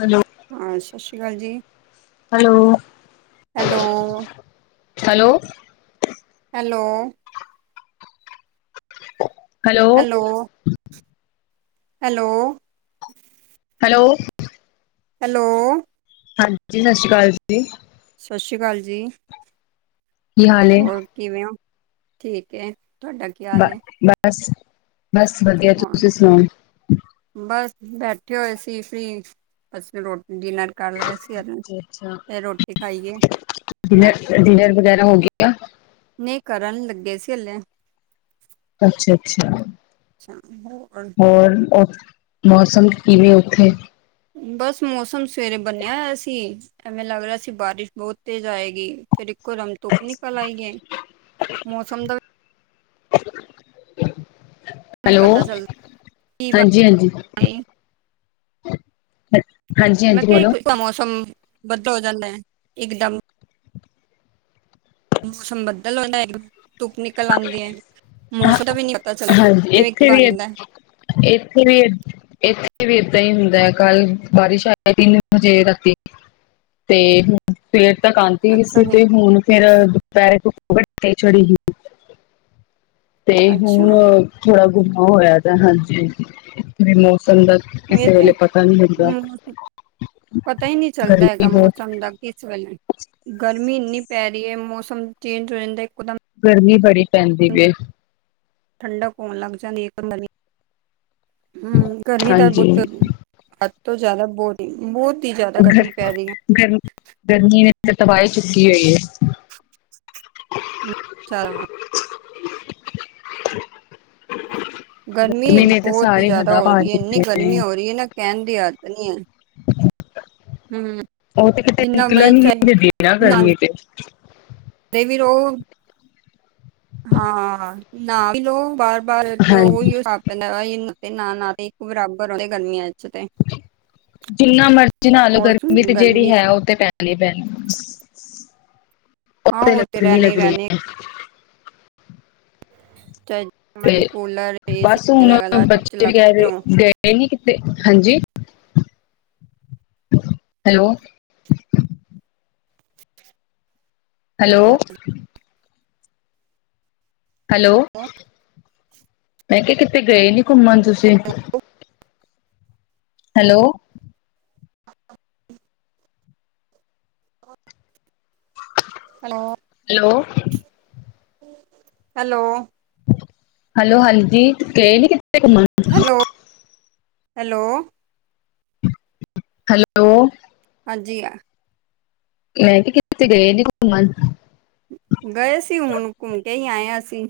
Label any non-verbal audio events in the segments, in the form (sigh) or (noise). Hello ਹਾਂ ਸਤਿ ਸ਼੍ਰੀ ਅਕਾਲ ਜੀ hello hello hello hello hello hello hello hello hello ਹਾਂਜੀ ਸਤਿ ਸ਼੍ਰੀ ਅਕਾਲ ਜੀ ਸਤਿ ਸ਼੍ਰੀ ਅਕਾਲ ਜੀ ਕੀ ਹਾਲ ਏ? ਹੋਰ ਕਿਵੇਂ ਹੋ ਠੀਕ ਹੈ, ਤੁਹਾਡਾ ਕੀ ਬ ਹਾਲ ਹੈ ਬਸ, ਬਸ ਵਧੀਆ। ਹਾਂ ਤੁਸੀਂ ਸੁਣਾਓ? ਬਸ ਬੈਠੇ ਹੋਏ ਸੀ ਫਰੀ, ਅਸੀਂ ਰੋਟੀ ਡਿਨਰ ਕਰ ਲਿਆ ਸੀ। ਅੱਛਾ। ਅੱਛਾ ਫੇਰ ਰੋਟੀ ਖਾਈਏ ਮੈਂ ਡਿਨਰ, ਡਿਨਰ ਵਗੈਰਾ ਹੋ ਗਿਆ? ਨਹੀਂ ਕਰਨ ਲੱਗੇ ਸੀ ਹਲੇ। ਅੱਛਾ, ਅੱਛਾ ਅੱਛਾ, ਹੋਰ? ਹੋਰ ਮੌਸਮ ਕਿਵੇਂ ਉੱਥੇ? ਬਸ ਮੌਸਮ ਸਵੇਰੇ ਬੰਣਿਆ ਹੋਇਆ ਸੀ ਐਵੇਂ ਲੱਗ ਰਿਹਾ ਸੀ ਬਾਰਿਸ਼ ਬਹੁਤ ਤੇਜ਼ ਆਏਗੀ ਫਿਰ ਇੱਕ ਦਮ ਧੁੱਪ ਨਿਕਲ ਆਈ ਗਏ ਮੌਸਮ ਦਾ (unintelligible) ਨਹੀਂ ਹੈਲੋ, ਪਤਾ ਚੱਲਦਾ ਕੀ ਹਾਂਜੀ -ਹਾਂਜੀ। ਬਣ ਹਾਂਜੀ, ਮੈਂ ਹਾਂਜੀ ਬੋਲੋ। ਕਿਹਾ ਮੌਸਮ ਬਦਲ ਹੋ ਜਾਂਦਾ ਹੈ ਇਕਦਮ ਮੌਸਮ ਬੱਦਲ ਉਹਦਾ ਧੁੱਪ ਨਿਕਲ ਆਉਂਦੇ ਹੈ ਹਾਂ, ਮੌਸਮ ਦਾ ਵੀ ਨ ਪਤਾ ਚ ਹਾਂਜੀ ਕਿਵੇਂ ਕੀ ਇੱਥੇ ਵੀ, ਬਣਦਾ ਇੱਥੇ ਵੀ ਇੱਥੇ ਵੀ ਏਦਾਂ ਹੀ ਹੁੰਦਾ ਹੈ ਕੱਲ ਬਾਰਿਸ਼ ਆ ਤਿੰਨ ਵਜੇ ਰਾਤੀ ਤੇ ਸਵੇਰ ਤੱਕ ਆਂਦੀਈ ਅੱਛਾ ਸੀ ਜੀ ਤੇ ਹੁਣ ਫੇਰ ਦੁਪਹਿਰੇ ਧੁੱਪ ਬਹੁਤ ਚੜੀ ਸੀ ਤੇ ਅੱਛਾ ਹੁਣ ਥੋੜਾ ਗੁੰਮ ਹੋਇਆ ਤਾਂ ਹਾਂਜੀ ਵੀ ਮੌਸਮ ਦਾ ਉਹ ਇਹ ਕਿਸੇ ਤੇ ਵੇਲੇ ਪਤਾ ਨੀ ਲੱਗਦਾ ਹ ਪਤਾ ਹੀ ਨਹੀਂ ਚੱਲਦਾ ਗਰਮੀ ਹੈਗਾ ਬਹੁਤ ਮੌਸਮ ਦਾ ਇਸ ਵੇਲੇ ਗਰਮੀ ਇੰਨੀ ਪੈ ਰਹੀ ਹੈ ਮੌਸਮ ਚੇਂਜ ਹੋ ਜਾਂਦਾ ਇੱਕਦਮ, ਗਰਮੀ ਬੜੀ ਪੈਂਦੀ ਵ ਠੰਡਕ ਹੋਣ ਲੱਗ ਜਾਂਦੀ ਇੱਕਨੀ ਹਮ ਗਰਮੀ ਦਾ ਹਾਂਜੀ ਬਹੁ ਅੱਦ ਤੋਂ ਜਿਆਦਾ ਬਹੁਤ ਹੀ ਬਹੁਤ ਜ਼ਿਆਦਾ ਗਰ ਗਰਮੀ ਪੈ ਰਹੀ ਹੈ। ਗਰ ਗਰਮੀ ਨੇ ਤਬਾਹੀ ਚੁੱਕੀ ਹੋਈ ਹੈ। ਚਾਰਣਾ। (inaudible) ਗਰਮੀ ਨੇ ਤੇ ਬਹੁਤ ਹੀ ਸਾਰੇ ਜ਼ਿਆਦਾ ਹੱਦਾਂ ਹੋ ਪਾਰ ਰਹੀ ਹੈ ਇੰਨੀ ਕੀਤੇ ਨੇ। ਗਰਮੀ ਹੋ ਰਹੀ ਹੈ ਨਾ ਕਹਿਣ ਦ ਆਦ ਨ ਆ ਹਮ ਉਹ ਤੇ ਕਿਤੇ ਜਿੰਨਾ ਬਈ ਨਿਕਲਣ ਹੀ ਚ ਨੀ ਦੇਣਾ ਗਰਮੀ ਤੇ ਦੇ ਵੀ ਰੋ ਹਾਂ ਨਾ ਲੋ ਬਾਰ -ਬਾਰ ਹਾਂਜੀ। ਉਹੀ ਪਦਾ ਤੇ ਨਾ- ਨਾ ਤੇ ਇੱਕ ਬਰਾਬਰ ਆਦੇ ਗਰਮੀਆਂ ਚ ਤੇ ਜਿੰਨਾ ਮਰਜੀ ਨਾ ਲਓ ਔਰ ਗਰਮੀ ਤੇ ਜਿਹੜੀ ਗਰਮੀ ਹੈ ਉਹ ਤੇ ਪੈ ਹਾਂ ਪੈ ਉਹ ਲੱ ਤੇ ਲੱਗਣੀ ਹੈ ਰਹਿਣੀ ਰਹਿਣੀ (unintelligible) ਚਾ ਤੇ ਬਸ ਹੁਣ ਬੱਚੇ ਵੀ ਚਲਾਉਂਦੇ ਕ ਰਹੋ ਗਏ ਕਿਤੇ ਹਾਂਜੀ, ਹੈਲੋ ਹੈਲੋ (unintelligible) ਹੈਲੋ, ਮੈਂ ਕਿਹਾ ਕਿਤੇ ਗਏ ਨੀ ਘੁੰਮਣ ਤੁਸੀਂ hello hello hello hello hello, ਹਾਂਜੀ ਗਏ ਨੀ ਕਿੱਤੇ ਘੁੰਮਣ ਹੈਲੋ -ਹੈਲੋ ਹੈਲੋ ਹਾਂਜੀ ਮੈਂ ਕਿਹਾ ਕਿ ਤੇ ਗਏ ਨੀ ਘੁੰਮਣ ਗਏ ਸੀ ਹੁਣ ਘੁੰਮ ਕੇ ਹੀ ਆਏ ਅਸੀਂ,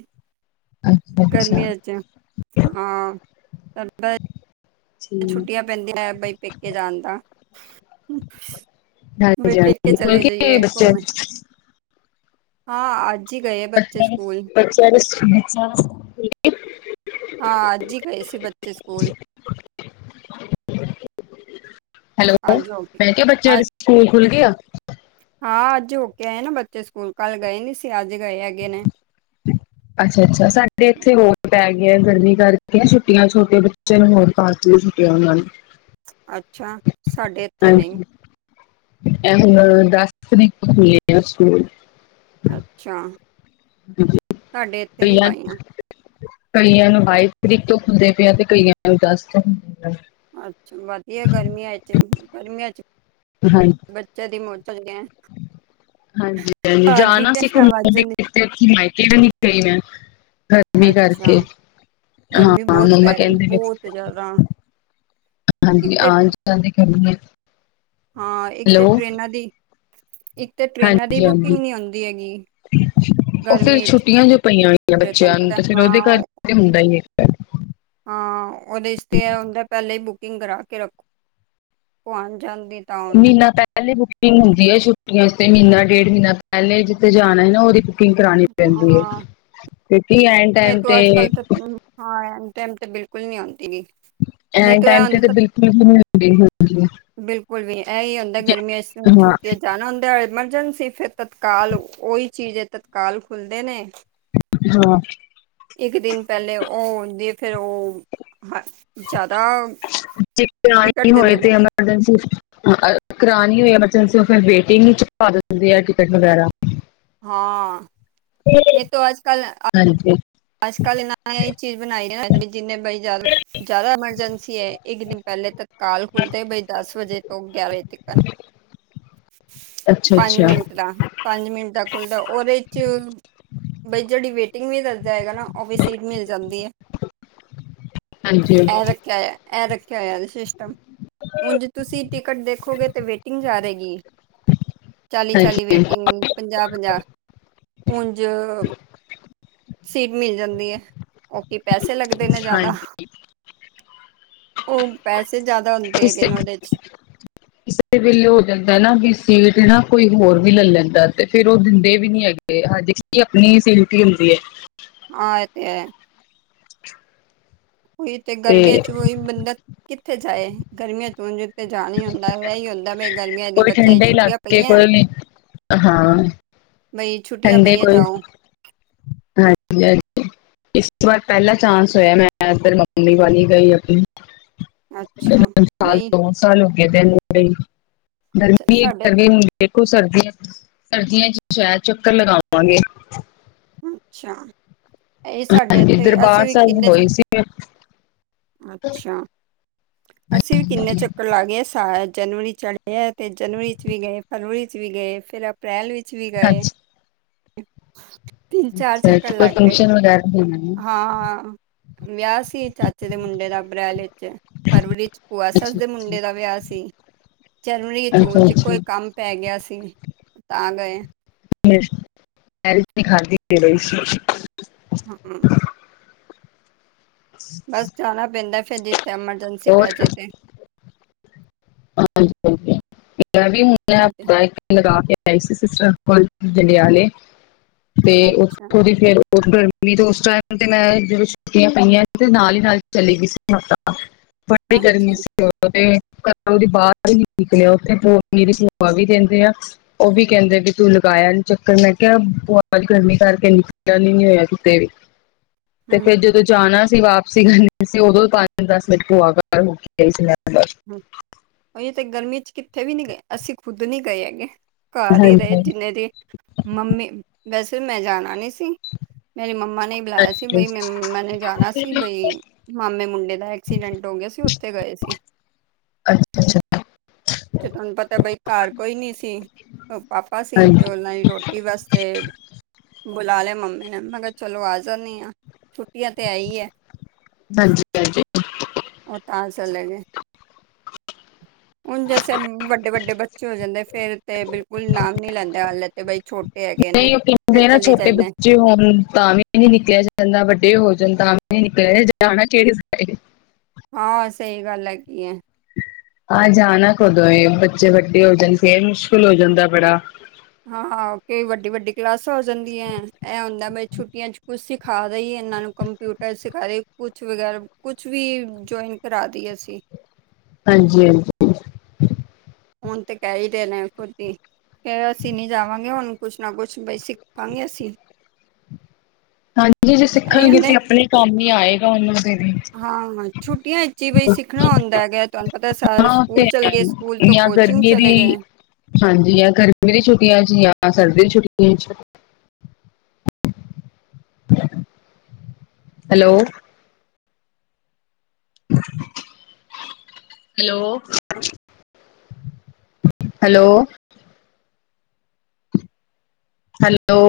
ਅੱਛਾ ਅੱਛਾ ਗਰਮੀਆਂ ਚ ਹਾਂ ਠੀਕ ਛੁੱਟੀਆਂ ਪੈਂਦੀਐ ਬਈ ਪੇਕੇ ਜਾਨ ਦਾ ਬ ਫਿ ਹਾਂਜੀ ਪੇਕੇ ਹਾਂਜੀ ਖੁੱਲ ਚਲੇ ਗਏ ਜਈਏ ਬੱਚੇ ਘੁੰਮ ਹਾਂ ਅੱ ਪਤਨੀ ਬੱਚਿਆਂ ਦੇ ਸਕੂਲ ਖੂਲਗੇ ਹਾਂ, ਅੱਜ ਹੀ ਗਏ ਸੀ ਬੱਚੇ ਸਕੂਲ ਹੈਲੋ, ਮੈਂ ਕਿਹਾ, ਬੱਚਿਆਂ ਦੇ ਸਕੂਲ ਖੁੱਲ ਗਏ ਆ? ਹਾਂ ਅੱਜ ਹੋ ਕੇ ਆਏ ਨਾ ਬੱਚੇ ਸਕੂਲ ਕੱਲ੍ਹ ਗਏ ਨੀ ਸੀ ਅੱਜ ਗਏ ਹੈਗੇ ਨੇ ਅੱਛਾ ਅੱਛਾ, ਸਾਡੇ ਇੱਥੇ ਹੋਰ ਪੈ ਗੀਏ ਗਰਮੀ ਕਰਕੇ ਛੁੱਟੀਆਂ ਛੋਟੇ ਬ ਚਲੋ ਹੋਰ ਪਾਰ (unintelligible) ਉਹਨਾ ਅੱਛਾ, ਸਾਡੇ ਏਥੇ ਨਹੀਂ ਹਾਂਜੀ ਇਹ ਹੁਨ ਦਸ ਤਰੀਕ ਨੂ ਖੁਲੇ ਗਾ ਸਕੂਲ ਅੱਛਾ ਸਾਡੇ ਇੱਥੇ ਨਹੀਂ ਪਾਈਆਂ (unintelligible) ਕਈਆਂ ਨੂੰ ਬਾਈ ਤਰੀਕ ਤੋਂ ਹੁੰਦੇ ਪਏ ਆ ਤੇ ਕਈਆਂ ਨੂੰ ਦਸ ਤੋਂ ਹੁੰਦੇ ਪ ਅੱਛਾ, ਵਧੀਆ ਗਰਮੀਆਂ ਚ ਗਰਮੀਆਂ ਚ ਹਾਂਜੀ ਜਦੀ ਮੋਜਾ (unintelligible) ਹਾਂਜੀ ਹਾਂਜੀ, ਜਾਣਾ ਸੀ ਟੈਨਸ਼ਨ ਘੁੰਮਣ ਵੱਧ (unintelligible) ਮੇ ਜਾਂਦੀ ਤੇ ਮਾਇਕੇ ਵੀ ਨਹੀਂ ਗਈ ਮੈਂ ਮੀਹ ਅੱਛਾ ਕਰਕੇ, ਹਾਂ ਗਰਮੀ ਬਹੁਤ ਮੰਮਾ ਪੈ ਰਹੀ ਕਹਿੰਦੇ ਬਹੁਤ ਜ਼ਿਆਦਾ ਇੱਕ ਹਾਂਜੀ, ਤੇ ਆਨ ਜਾਨ ਦੀ (unintelligible) ਹਾਂ ਇੱਕ ਤਾਂ ਹੈਲੋ ਟ੍ਰਰੇਨਾਂ ਦੀ, ਇੱਕ ਤਾਂ ਟ੍ਰੇਨਾਂ ਦੀ ਹਾਂਜੀ ਹਾਂਜੀ ਬੁਕਿੰਗ ਨੀ ਹੁੰਦੀ ਹੈਗੀ ਉਹ ਫੇਰ ਗਰਮੀ 'ਚ ਛੁੱਟੀਆਂ ਜੋ ਪਈਆਂ ਹੋਈਆਂ ਬੱਚਿਆਂ ਤੁਹਾਨੂੰ ਨੂੰ ਪਤਾ ਤੇ ਫੇਰ ਉਹਦੇ ਕਰ ਕੇ ਹਾਂ ਹੁੰਦਾ ਹੀ ਹਾਂ ਉਹਦੇ ਚ ਤੇ ਇਹ ਹੁੰਦੇ ਪਹਿਲੇ ਈ ਬੁਕਿੰਗ ਕਰਾ ਕੇ ਰੱਖੋ ਤੇ ਆਉਣ ਜਾਣ ਦੀ ਤਾਂ ਆਨਲਾਈਨ। ਮਹੀਨਾ ਪਹਿਲੇ ਬੁਕਿੰਗ ਹੁੰਦੀ ਹੈ ਛੁੱਟੀਆਂ ਚ ਤੇ ਮਹੀਨਾ ਡੇਢ ਮਹੀਨਾ ਪਹਿਲੇ ਜਿੱਥੇ ਜਾਣਾ ਹੈ ਨਾ ਉਹਦੀ ਬੂਕਿੰਗ ਕਰਾਣੀ ਪੈਂਦੀ ਹੈ, ਹਾਂ ਕਿਉਂਕਿ ਐਣ ਨਹੀਂ ਟਾਈਮ ਤੋ ਅੱਜ ਤੇ ਕੱਲ ਤਾਂ ਹਾਂ, ਐਨ ਟਾਈਮ ਤੇ ਬਿਲਕੁਲ ਨੀ ਹੁੰਦੀ ਏਨ ਟਾਈਮ ਤੇ ਬਿਲਕੁਲ ਵੀ ਨੀ ਹੁੰਦੀ ਬਿਲਕੁਲ ਵੀ ਏਹੀ ਹੁੰਦੇ ਜੇ ਗਰਮੀਆਂ ਚ ਤੇ ਹਾਂ ਛੁੱਟੀਆਂ ਜਾਣਾ ਹੁੰਦਾ ਐਮਰਜੈਂਸੀ ਫੇਰ ਤਤਕਾਲ, ਉਹੀ ਚੀਜ਼ ਏ ਤਤਕਾਲ ਖੁੱਲਦੇ ਨੇ ਹਾਂ ਇੱਕ ਦਿਨ ਪਹਿਲੇ ਉਹ ਹੁੰਦੀ ਫਿਰ ਉਹ ਜ਼ਿਆਦਾ ਟਿਕਟ ਦੇੰਦੇ ਨੇ (unintelligible) ਕਰਾਨੀ ਹੋਵੇ ਐਮਰਜੰਸੀ ੳ ਫੇਰ ਵੇਟਿੰਗ ਚ ਪਾ ਦਿੰਦੇ ਨੇ ਟਿਕਟ ਵਗੈਰਾ ਹਾਂ ਨਹੀਂ ਤੋ ਆਜ ਕਲ ਹਾਂਜੀ ਅੱਜ ਕੱਲ ਇਨਾ ਨੇ ਏ ਚੀਜ਼ ਬਣਾਈ ਰ ਜਿੰਨੇ ਬਾਈ ਜ਼ਿਆਦਾ ਜ਼ਿਆਦਾ ਐਮਰਜੈਂਸੀ ਹੈ। ਇੱਕ ਦਿਨ ਪਹਿਲੇ ਤਤਕਾਲ ਖੁੱਲਦੇ ਬਈ ਦਸ ਵਜੇ ਤੋਂ ਗਿਆਰਾਂ ਵਜੇ ਤੱਕਨ। ਅੱਛਾ ਪੰਜ ਅੱਛਾ ਮਿੰਟ ਦਾ, ਪੰਜ ਮਿੰਟ ਦਾ ਖੁੱਲਦਾ ਉਹਦੇ ਚ ਬਈ ਜੇਹੜੀ ਵੇਟਿੰਗ ਵੀ। ਹੈਗਾ ਨਾ ਉਹ ਵੀ ਸੀਟ ਮਿਲ ਜਾਂਦੀ ਐ ਇਹ। ਹਾਂਜੀ ਹਾਂਜੀ ਇਹ ਰੱਖਿਆ ਹੋਇਆ ਜੇ ਸਿਸਟਮ। ੳਨਜ ਤੁਸੀਂ ਟਿਕਟ ਦੇਖੋਗੇ ਤੇ ਵੇਟਿੰਗ ਜਾ ਰੇ ਗੀ। ਚਾਲੀ ਚਾਲੀ ਵੇਟਿੰਗ ਪੰਜਾਹ ਪੰਜਾਹ, ਉਂਝ। ਸੀਟ ਮਿਲ ਜਾਂਦੀ ਹੈ, ਓਹ ਕੀ ਪੈਸੇ ਲੱਗਦੇ ਨੇ ਜ਼ਿਆਦਾ। ਹਾਂਜੀ ਉਹ ਪੈਸੇ ਜ਼ਿਆਦਾ ਹੁੰਦੇ ਇਸ ਹੈਗੇ ਨੇ ਤੇ ਉਹਦੇ 'ਚ। ਕਿਸੇ ਵੇਲੇ ਹੋ ਜਾਂਦਾ ਨਾ ਕਿ ਸੀਟ ਨਾ ਕੋਈ ਹੋਰ ਵੀ ਲੈ ਲੈਂਦਾ ਤੇ ਫੇਰ ਉਹ ਦਿੰਦੇ ਵੀ ਨੀ ਹੈਗੇ। ਤੇ ਹ ਆਪਣੀ ਸਲਟੀ ਹੁੰਦੀ ਹੈ ਹਾਂ ਇਹਏ ਤੇ ਉਹੀ ਤੇ ਗਰਮੀਆਂ ਚ ਉਹੀ ਬੰਦਾ ਕਿੱਥੇ ਜਾਏ ਗਰਮੀਆਂ ਚ ਤੇ ਜਾਣ ਹੀ ਹੁੰਦਾ ਇਹੀ ਹੁੰਦਾ ਮ ਕੋਈ ਠੰਡੇ ਇਲਾਕੇ ਕੋਈ ਨਹੀਂ। ਹਾਂ ਬਈ ਛੁੱਟੀਆਂ ਠੰਡੇ ਪਈਆਂ ਕੋਈ। ਜਾਓ ਹਾਂਜੀ। ਇਸ ਵਾਰ ਪਹਿਲਾ ਚਾਂਸ ਹੋਇਆ ਮੈਂ ਇਧਰ ਮੰਨਾਲੀ ਵੱਲ ਗਈ ਹੂੰ। ਅੱਛਾ ਸਾਲ ਨਹੀਂ ਦੋ ਸਾਲ ਹੋ ਗਏ ਤੈਨੂੰ ਗਈ ਨੂੰ। ਅੱਛਾ ਗਰਮੀ ਸਾਡੇ ਗਰਮੀ ਦੇਖੋ ਸਰਦੀਆਂ ਸਰਦੀਆਂ 'ਚ ਸ਼ਾਇਦ ਚੱਕਰ ਲਗਾਵਾਂਗੇ। ਅੱਛਾ ਇਹ ਸਾਡੇ ਹਾਂਜੀ ਉੱਥੇ ਵੀ ਅਸੀਂ ਦਰਬਾਰ ਵੀ ਸਾਹਿਬ ਕਿੰਨੇ 'ਚ। ਹੋਈ ਸੀ ਅੱਛਾ ਅਸੀਂ ਵੀ ਕਿੰਨੇ ਹਾਂਜੀ ਚੱਕਰ। ਚੱਕਰ ਲਾ ਗਿਆ ਸਾਰੇ 'ਚ ਜਨਵਰੀ ਚੜਿਆ ਤੇ ਜਨਵਰੀ 'ਚ ਵੀ ਗਏ, ਫਰਵਰੀ 'ਚ ਵੀ ਗਏ ਫਿਰ ਆਪਾਂ। ਅਪ੍ਰੈਲ ਵਿੱਚ ਵੀ ਗਏ। ਹੂੰ ਤਿੰਨ ਚਾਰ ਚੱਕਰ ਅੱਛਾ ਕੋਈ ਲੱਗ ਗਏ ਫੰਕਸ਼ਨ ਵਗੈਰਾ ਹੋਣਾ ਹੈ ਹਾਂ। ਵਿਆਹ ਸੀ ਚਾਚੇ ਦੇ ਮੁੰਡੇ ਦਾ ਅਪ੍ਰੈਲ ਵਿੱਚ। ਫਰਵਰੀ 'ਚ ਭੂਆ ਸੱਸ ਅੱਛਾ ਦੇ ਮੁੰਡੇ ਦਾ ਅੱਛਾ ਵਿਆਹ ਸੀ। ਜਨਵਰੀ 'ਚ ਅੱਛਾ ਉਂਝ ਅੱਛਾ ਕੋਈ ਕੰਮ। ਪੈ ਗਿਆ ਸੀ ਤਾਂ ਗਏ। ਮੈਂ ਖਾਂਦੀ ਪਈ ਸੀ। ਹੂੰ। ਬਸ ਜਾਣਾ ਪੈਂਦਾ ਫੇਰ ਜਿੱਥੇ ਐਮਰਜੈਂਸੀ ਪੈ ਬਹੁਤ ਜੇ ਤੇ। ਹਾਂਜੀ ਹਾਂਜੀ ਮੈਂ ਵੀ ਹੁਣੇ ਹਾਂਜੀ ਆਪਣਾ ਚੱਕਰ ਲਗਾ ਕੇ। ਆਈ ਸੀ ਸਿਸਟਰ ਕੋਲ ਜੰਡਿਆਲੇ ਤੇ ਅੱਛਾ ਉਥੋਂ ਦੀ ਫੇਰ। ਹੋਰ ਫੇਰ ਗਰਮੀ ਤੇ ਉਸ ਟਾਈਮ ਤੇ ਮੈਂ ਜਦੋਂ ਛੁੱਟੀਆਂ ਪਈਆਂ ਸੀ ਤੇ ਨਾਲ ਹੀ ਨਾਲ ਚਲੀ ਗਈ ਸੀ ਮਾਤਾ। ਬੜੀ ਹਾਂਜੀ ਗਰਮੀ ਸੀ ਉਹ ਤੇ। ਉਹਦੀ ਬਾਹਰ ਵੀ ਨਹੀਂ ਨਿਕਲਿਆ ਉੱਥੇ ਮੇਰੀ ਭੂਆ ਵੀ ਰਹਿੰਦੇ ਆ। ਉਹ ਵੀ ਕਹਿੰਦੇ ਵੀ ਤੂੰ ਲਗਾਇਆ ਨਹੀਂ ਚੱਕਰ ਮੈਂ ਕਿਹਾ ਭੂਆ ਜੀ ਗਰਮੀਂ ਕਰਕੇ ਮਨ ਨਹੀਂ ਹੋਇਆ ਕਿਤੇ ਵੀ। (inaudible) ਤੇ ਫਿਰ ਜਦੋਂ। ਜਦੋਂ ਜਾਣਾ ਸੀ ਵਾਪਸੀ ਕਰਨੀ ਸੀ ਉਦੋਂ ਪੰਜ ਦਸ ਮਿੰਟ ਭੂਆ ਘਰ ਹੋ ਕੇ ਆਈ ਸੀ ਮੈਂ ਬਸ। ਹੂੰ। ਇਹ ਤੇ ਗਰਮੀ 'ਚ ਕਿੱਥੇ ਵੀ ਨੀ ਗਏ ਅਸੀਂ ਖੁੱਦ ਨੀ ਗਏ ਹੈਗੇ ਘਰ ਹੀ ਰਹੇ ਹਾਂਜੀ। ਜਿੰਨੇ ਦਿਨ। ਮੰਮੀ ਵੈਸੇ ਮੈਂ ਜਾਣਾ ਨੀ ਸੀ ਮੇਰੀ ਮੰਮਾ ਨੇ। ਬੁਲਾਇਆ ਸੀ ਹਾਂਜੀ ਬਈ ਮੈਂ ਮੈਨੇ ਜਾਣਾ ਸੀ ਬਈ। ਮਾਮੇ ਮੁੰਡੇ ਦਾ ਐਕਸੀਡੈਂਟ ਹੋ ਗਿਆ ਸੀ। ਉੱਥੇ ਗਏ ਸੀ। ਅੱਛਾ ਅੱਛਾ। ਤੇ ਤੁਹਾਨੂੰ ਪਤਾ ਬਈ ਘਰ ਕੋਈ ਨੀ ਸੀ ਪਾਪਾ ਸੀ ਤੇ ਹਾਂਜੀ ਉਹਨਾਂ ਹੀ ਰੋਟੀ। ਰੋਟੀ ਵਾਸਤੇ ਬੁਲਾ ਲਇਆ ਮੰਮੀ ਨੇ ਮੈਂ ਕਿਹਾ ਚਲੋ ਆ ਜਾਣੀਂ ਹਾਂ। ਛੁੱਟੀਆਂ ਤੇ ਆਈ ਐ। ਹਾਂਜੀ ਹਾਂਜੀ ਉਹ ਤਾਂ ਚਲੇ ਗਏ। ਹੁਣ ਜੈਸੇ ਵੱਡੇ-ਵੱਡੇ ਬੱਚੇ ਹੋ ਜਾਂਦੇ ਫੇਰ ਤੇ ਬਿਲਕੁਲ ਨਾਮ ਨੀ ਲੈਂਦੇ ਹਲੇ। ਤੇ ਬਈ ਛੋਟੇ ਹੈਗੇ ਨੇ ਫਿਰ ਚਲੇ ਹੀ ਜਾਣਾ। ਤੇ ਹੁਣ ਤਾਂ ਵੀ ਨੀ ਨਿਕਲਿਆ ਜਾਂਦਾ, ਵੱਡੇ ਹੋ ਜਾਣ ਤਾਂ ਵੀ ਨੀ ਨਿਕਲਿਆ ਜਾਣਾ ਕਿਹੜੀ ਹਾਂ ਸਹੀ ਗੱਲ ਹੈਗੀ ਐ। ਆਹ ਜਾਣਾ ਕਦੋਂ ਏ, ਬੱਚੇ ਵੱਡੇ ਹੋ ਜਾਣ ਫੇਰ ਮੁਸ਼ਕਿਲ ਹੋ ਜਾਂਦਾ ਏ ਬੜਾ। ਹਾਂ ਹਾਂ, ਕਈ ਵੱਡੀ ਵੱਡੀ ਕਲਾਸਾਂ ਹੋ ਜਾਂਦੀਆਂ ਇਹ ਹੁੰਦਾ ਏ ਬਈ ਛੁੱਟੀਆਂ ਚ ਕੁਝ ਸਿਖਾ ਦੇਇਏ ਇਹਨਾਂ ਨੂੰ ਕੰਮ ਕੰਪਿਊਟਰ ਸਿਖਾਏ ਕੁਛ ਵਗੈਰਾ ਕੁਛ ਵੀ ਜੌਈਨ ਕਰਾ ਦੇਇਏ ਅਸੀਂ। ਹਾਂਜੀ-ਹਾਂਜੀ। ਹੁਣ ਤੇ ਕਹਿ ਹੀ ਰਹੇ ਨੇ ਏ ਖੁਦ ਹੀ। ਕਿ ਅਸੀਂ ਨਹੀਂ ਜਾਵਾਂਗੇ ਹੁਣ ਕੁਛ ਨਾ ਕੁਛ ਬਈ ਸਿੱਖਾਂਗੇ ਅਸੀਂ। ਹਾਂਜੀ ਜੇ ਇਹੀ ਸਿੱਖਣਗੇ ਹੁੰਦਾ ਤੇ ਆਪਣੇ ਕੰਮ ਹੀ ਆਏਗਾ ਉਹਨਾਂ ਦੇ ਲਈ। ਹਾਂ ਛੁੱਟੀਆਂ 'ਚ ਹੀ ਬਈ ਸਿੱਖਣਾ ਹੁੰਦਾ ਹੈਗਾ ਤੁਹਾਨੂੰ ਪਤਾ ਸਾਰੇ ਹਾਂ ਉਹ ਤੇ ਸਕੂਲ ਚੱਲ ਹੈ ਗਏ। ਸਕੂਲ ਤੋਂ ਜਾਂ ਕੋਚਿੰਗ ਗਰਮੀ ਚਲੇ ਦੀ ਗਏ। ਹਾਂਜੀ ਜਾਂ ਗਰਮੀ ਦੀ ਛੁੱਟੀਆਂ 'ਚ ਜਾਂ ਸਰਦੀ ਦੀ ਛੁੱਟੀਆਂ 'ਚ। (unintelligible) Hello hello hello, hello,